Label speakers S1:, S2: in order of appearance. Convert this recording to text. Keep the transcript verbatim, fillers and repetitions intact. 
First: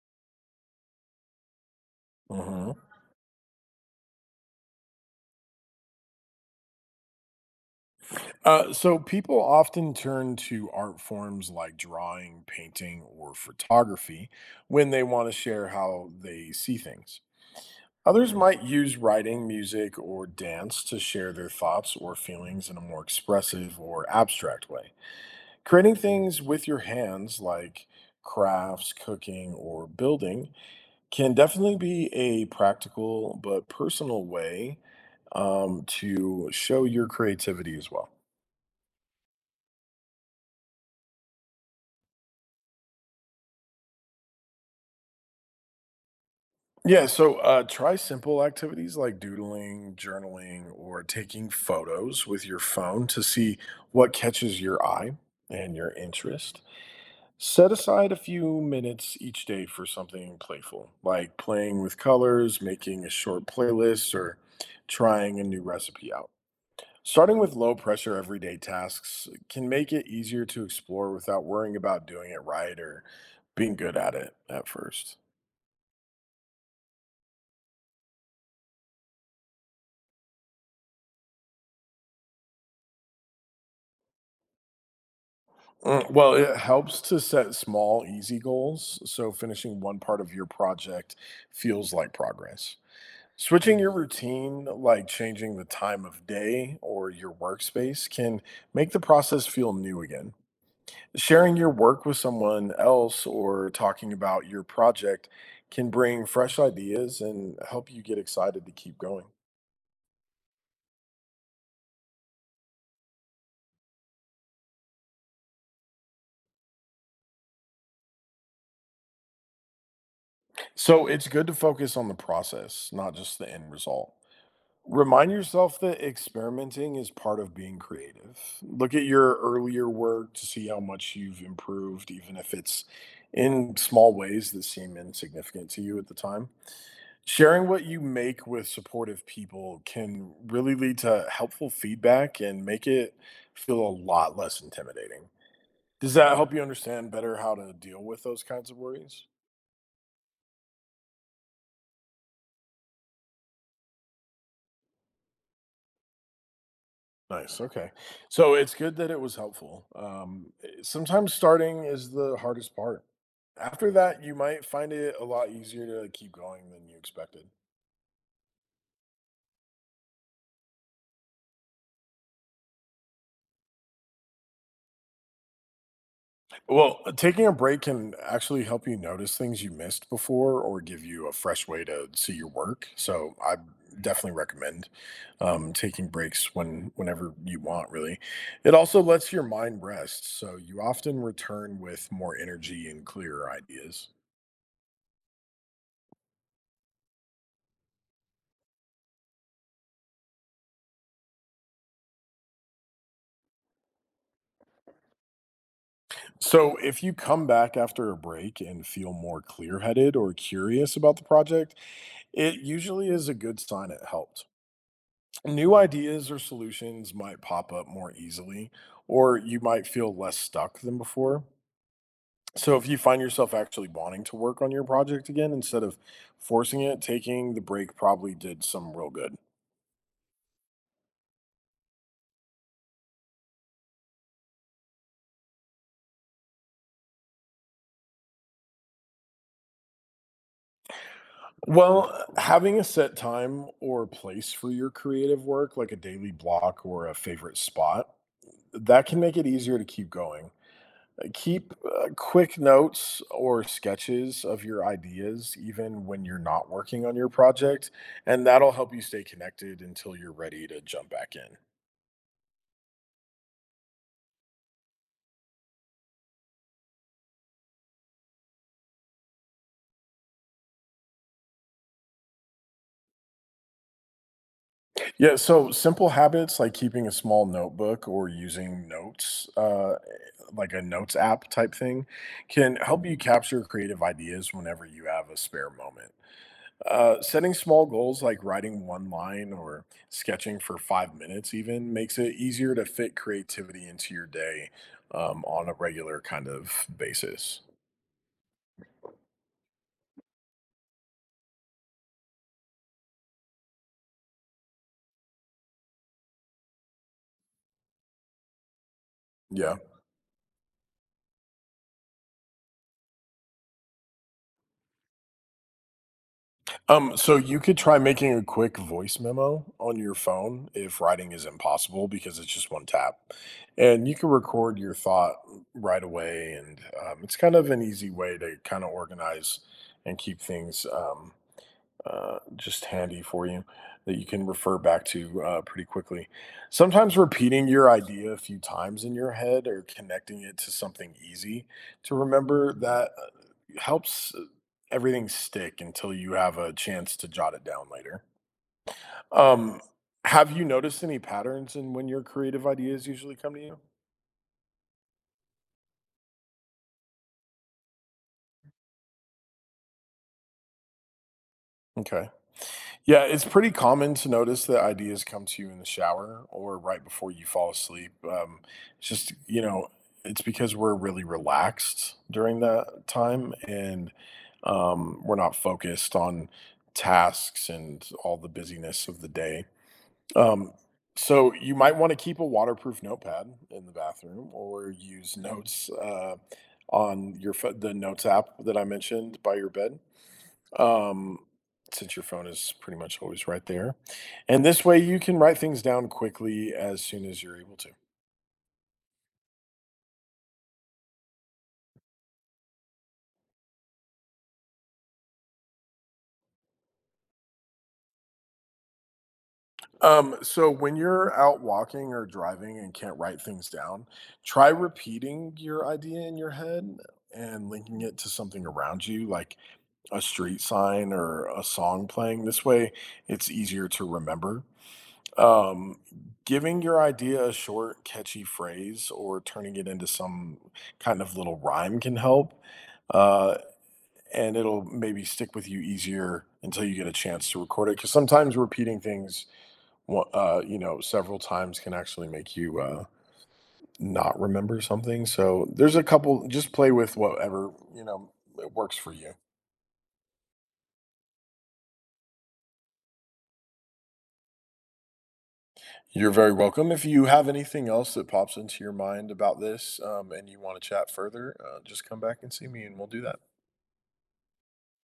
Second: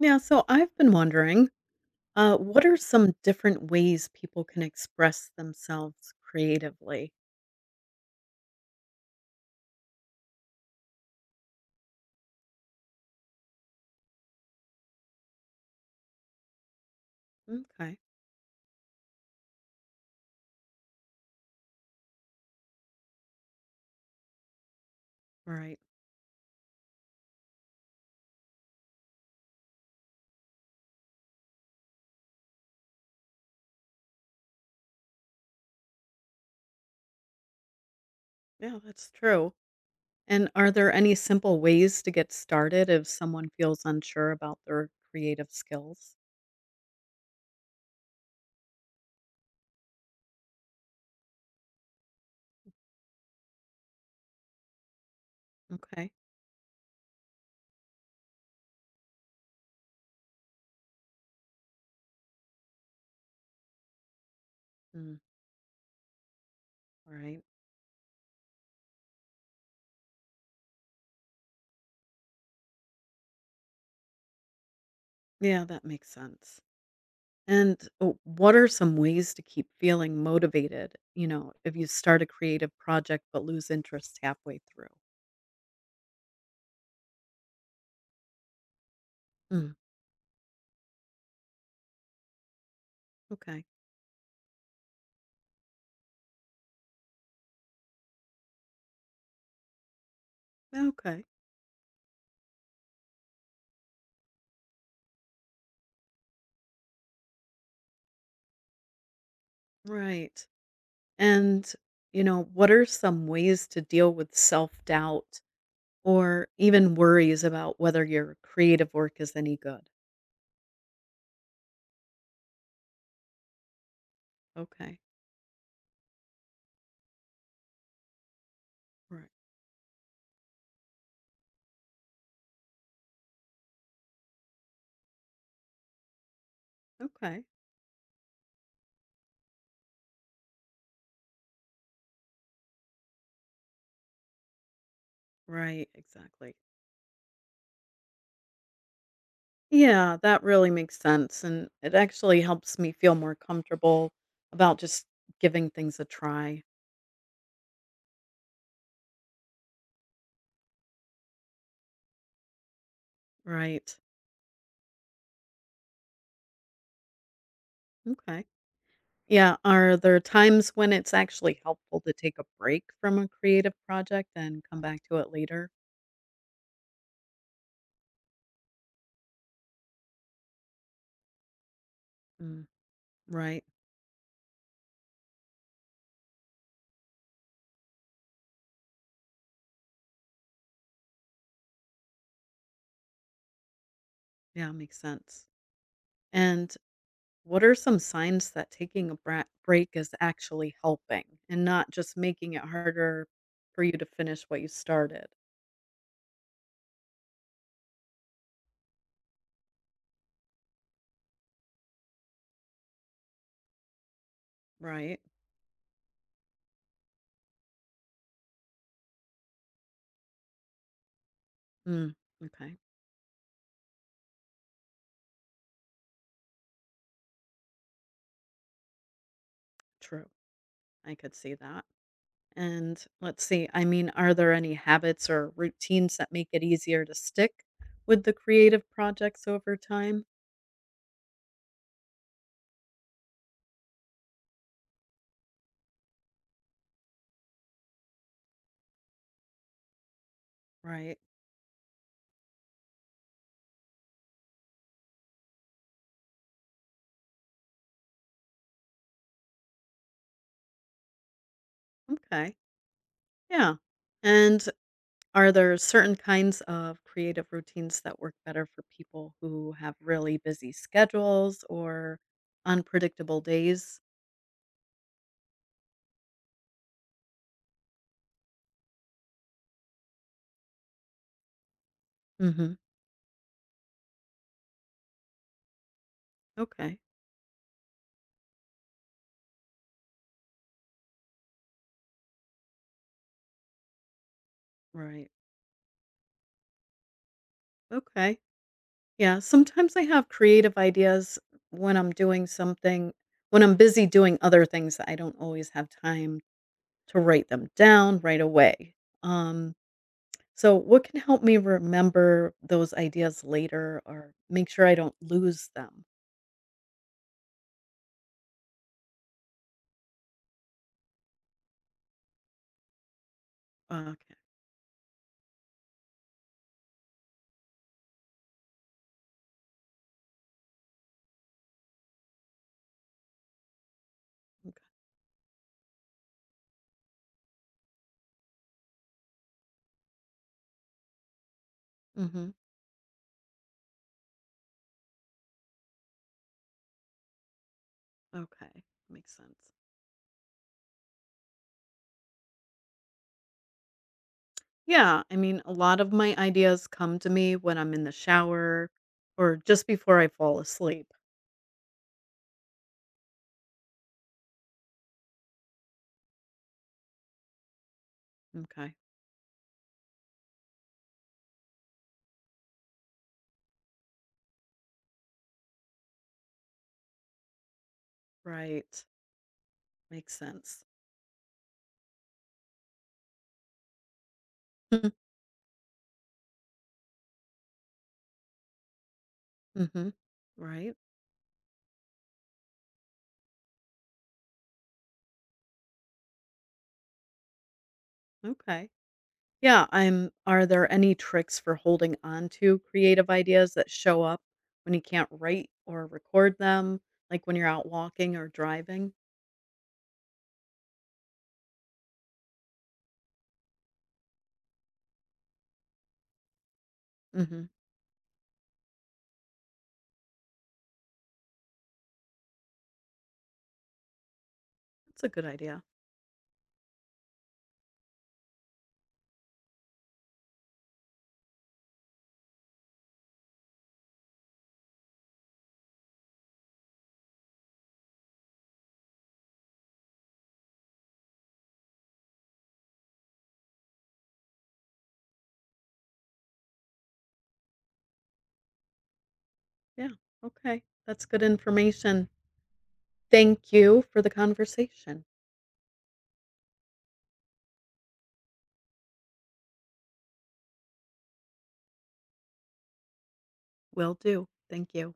S1: Yeah, so I've been wondering, uh, what are
S2: Mhm.
S1: some different ways people can express themselves creatively?
S2: Uh, so people often turn to art forms like drawing, painting, or photography when they want to share how they see things.
S1: Okay,
S2: Others Mm. might use writing, music, or dance to share their thoughts or feelings in a more expressive or abstract way.
S1: all right.
S2: Creating things with your hands, like crafts, cooking, or building, can definitely be a practical but personal way um, to show your creativity as well.
S1: Yeah, that's true. And are there any simple ways to get started if someone feels unsure about their creative skills?
S2: Yeah, so uh, try simple activities like doodling, journaling, or taking photos with your phone to see what catches your eye and your
S1: Okay,
S2: interest. Set aside a few minutes each day for something playful, like playing with colors, making a short playlist, or
S1: mm,
S2: trying a new recipe out.
S1: all
S2: Starting
S1: right.
S2: with low pressure everyday tasks can make it easier to explore without worrying about doing it right or being good at it at first.
S1: Yeah, that makes sense. And uh, what are some ways to keep feeling motivated? You know, if you start a creative project but lose interest halfway through?
S2: Mm, Well, it helps to set small, easy goals so
S1: Mm,
S2: finishing one part of your project feels like progress.
S1: okay,
S2: Switching your Mm, routine, like changing the time of day or your workspace, can make the process feel new again.
S1: okay,
S2: Sharing your work with someone else or talking about your project can bring fresh ideas and help you get excited to keep going.
S1: right. And, you know, what are some ways to deal with self doubt or even worries about whether your creative work is any good?
S2: So it's good to focus on the process, not just the end result.
S1: Okay.
S2: Remind yourself that experimenting is part of being creative. Look at
S1: Right.
S2: your earlier work to see how much you've improved, even if it's in small ways that seem insignificant to you at the time.
S1: Okay.
S2: Sharing what you make with supportive people can really lead to helpful feedback and make it feel a lot less intimidating.
S1: Right.
S2: Does that
S1: Exactly.
S2: help you understand better how to deal with those kinds of worries?
S1: Yeah, that really makes sense. And it actually helps me feel more comfortable about just giving things a try.
S2: Nice. Okay. So it's good that it was helpful. Um, eh, sometimes starting is the hardest part. After
S1: Right.
S2: that, you might find it a lot easier to like, keep going than you expected.
S1: Okay. Yeah. Are there times when it's actually helpful to take a break from a creative project and come back to it later?
S2: Well, uh, taking a break can actually help you notice things you missed before or give you a fresh way to see your
S1: Mm,
S2: work. So I
S1: right.
S2: definitely recommend um, taking breaks when whenever you want, really. It also lets your mind rest, so you often return with more energy and clearer ideas.
S1: Yeah, makes sense. And what are some signs that taking a bra- break is actually helping and not just making it harder for you to finish what you started,
S2: So, if you come back after a break and feel more clear headed or curious about the project, it usually is a good sign it helped.
S1: right?
S2: New ideas or solutions might pop up more easily, or you might feel less stuck than before.
S1: Mm,
S2: So,
S1: okay,
S2: if you find yourself actually wanting to work on your project again instead of forcing it, taking the break probably did some real good.
S1: true. I could see that. And let's see, I mean, are there any habits or routines that make it easier to stick with the creative projects over time?
S2: Well, having a set time or place for your creative work, like a daily block or a favorite spot, that can make it easier to keep going.
S1: Right.
S2: Uh, Keep uh, quick notes or sketches of your ideas, even when you're not working on your project, and that'll help you stay connected until you're ready to jump back in.
S1: Okay. Yeah. And are there certain kinds of creative routines that work better for people who have really busy schedules or unpredictable days?
S2: Yeah, so simple habits like keeping a small notebook or using notes, uh, like a notes app type thing,
S1: Mhm.
S2: can help you capture creative ideas whenever you have a spare moment.
S1: Okay.
S2: Uh, setting small goals like writing one line or sketching for five minutes even makes it easier to fit creativity into your day
S1: Right.
S2: um, on a regular kind of basis.
S1: Okay. Yeah, sometimes I have creative ideas when I'm doing something when I'm busy doing other things that I don't always have time to write them down right away. Um,
S2: Yeah.
S1: so what can help me remember those ideas later or make sure I don't lose them?
S2: Um, so you could try making a quick voice memo on your phone if writing is impossible because it's just one tap. And you can
S1: Okay.
S2: record your thought right away. And um, it's kind of an easy way to kind of organize and keep things. Um, uh, just handy for you that you can refer
S1: Okay.
S2: back to uh, pretty quickly. Sometimes repeating your idea a few times in your head or connecting it to something easy to
S1: Mhm.
S2: remember that uh, helps uh, everything stick until you have a chance to jot it down later.
S1: Okay, makes sense.
S2: Um, have you noticed any patterns in when your creative ideas usually come to you?
S1: Yeah, I mean, a lot of my ideas come to me when I'm in the shower or just before I fall asleep.
S2: Okay. Yeah, it's pretty common to notice that ideas come to you in the shower or right before you fall asleep. Um,
S1: Okay,
S2: it's just, you know, it's because we're really relaxed during that time and um, we're not focused on tasks and all the
S1: right.
S2: busyness of the day.
S1: Makes
S2: Um,
S1: sense.
S2: so you might want to keep a waterproof notepad in the bathroom or
S1: Mm,
S2: use notes uh, on your pho- the notes app that I mentioned by your bed
S1: mm-hmm. Right.
S2: um, since your phone is pretty much always right there. And this way you can write things down quickly as soon as you're able to.
S1: Okay. Yeah, I'm are there any tricks for holding on to creative ideas that show up when you can't write or record them, like when you're out walking or driving?
S2: Um, so when you're out walking or driving and can't write things down, try repeating your idea in your head
S1: Mhm.
S2: and linking it to something around you, like a street sign or a song playing. This way it's easier to remember.
S1: That's a good idea.
S2: Um, Giving your idea a short, catchy phrase or turning it into some kind of little rhyme can help. Uh, and it'll maybe stick with you easier until you get a chance to record it. Because sometimes repeating things, wa- uh, you know, several times can actually make you uh, not remember something. So there's a couple, just play with whatever, you know, works for you.
S1: Yeah. Okay. That's good information. Thank you for the conversation.
S2: You're very welcome. If you have anything else that pops into your mind about this um, and you want to chat further, uh, just come back and see me and we'll do that.
S1: Will do. Thank you.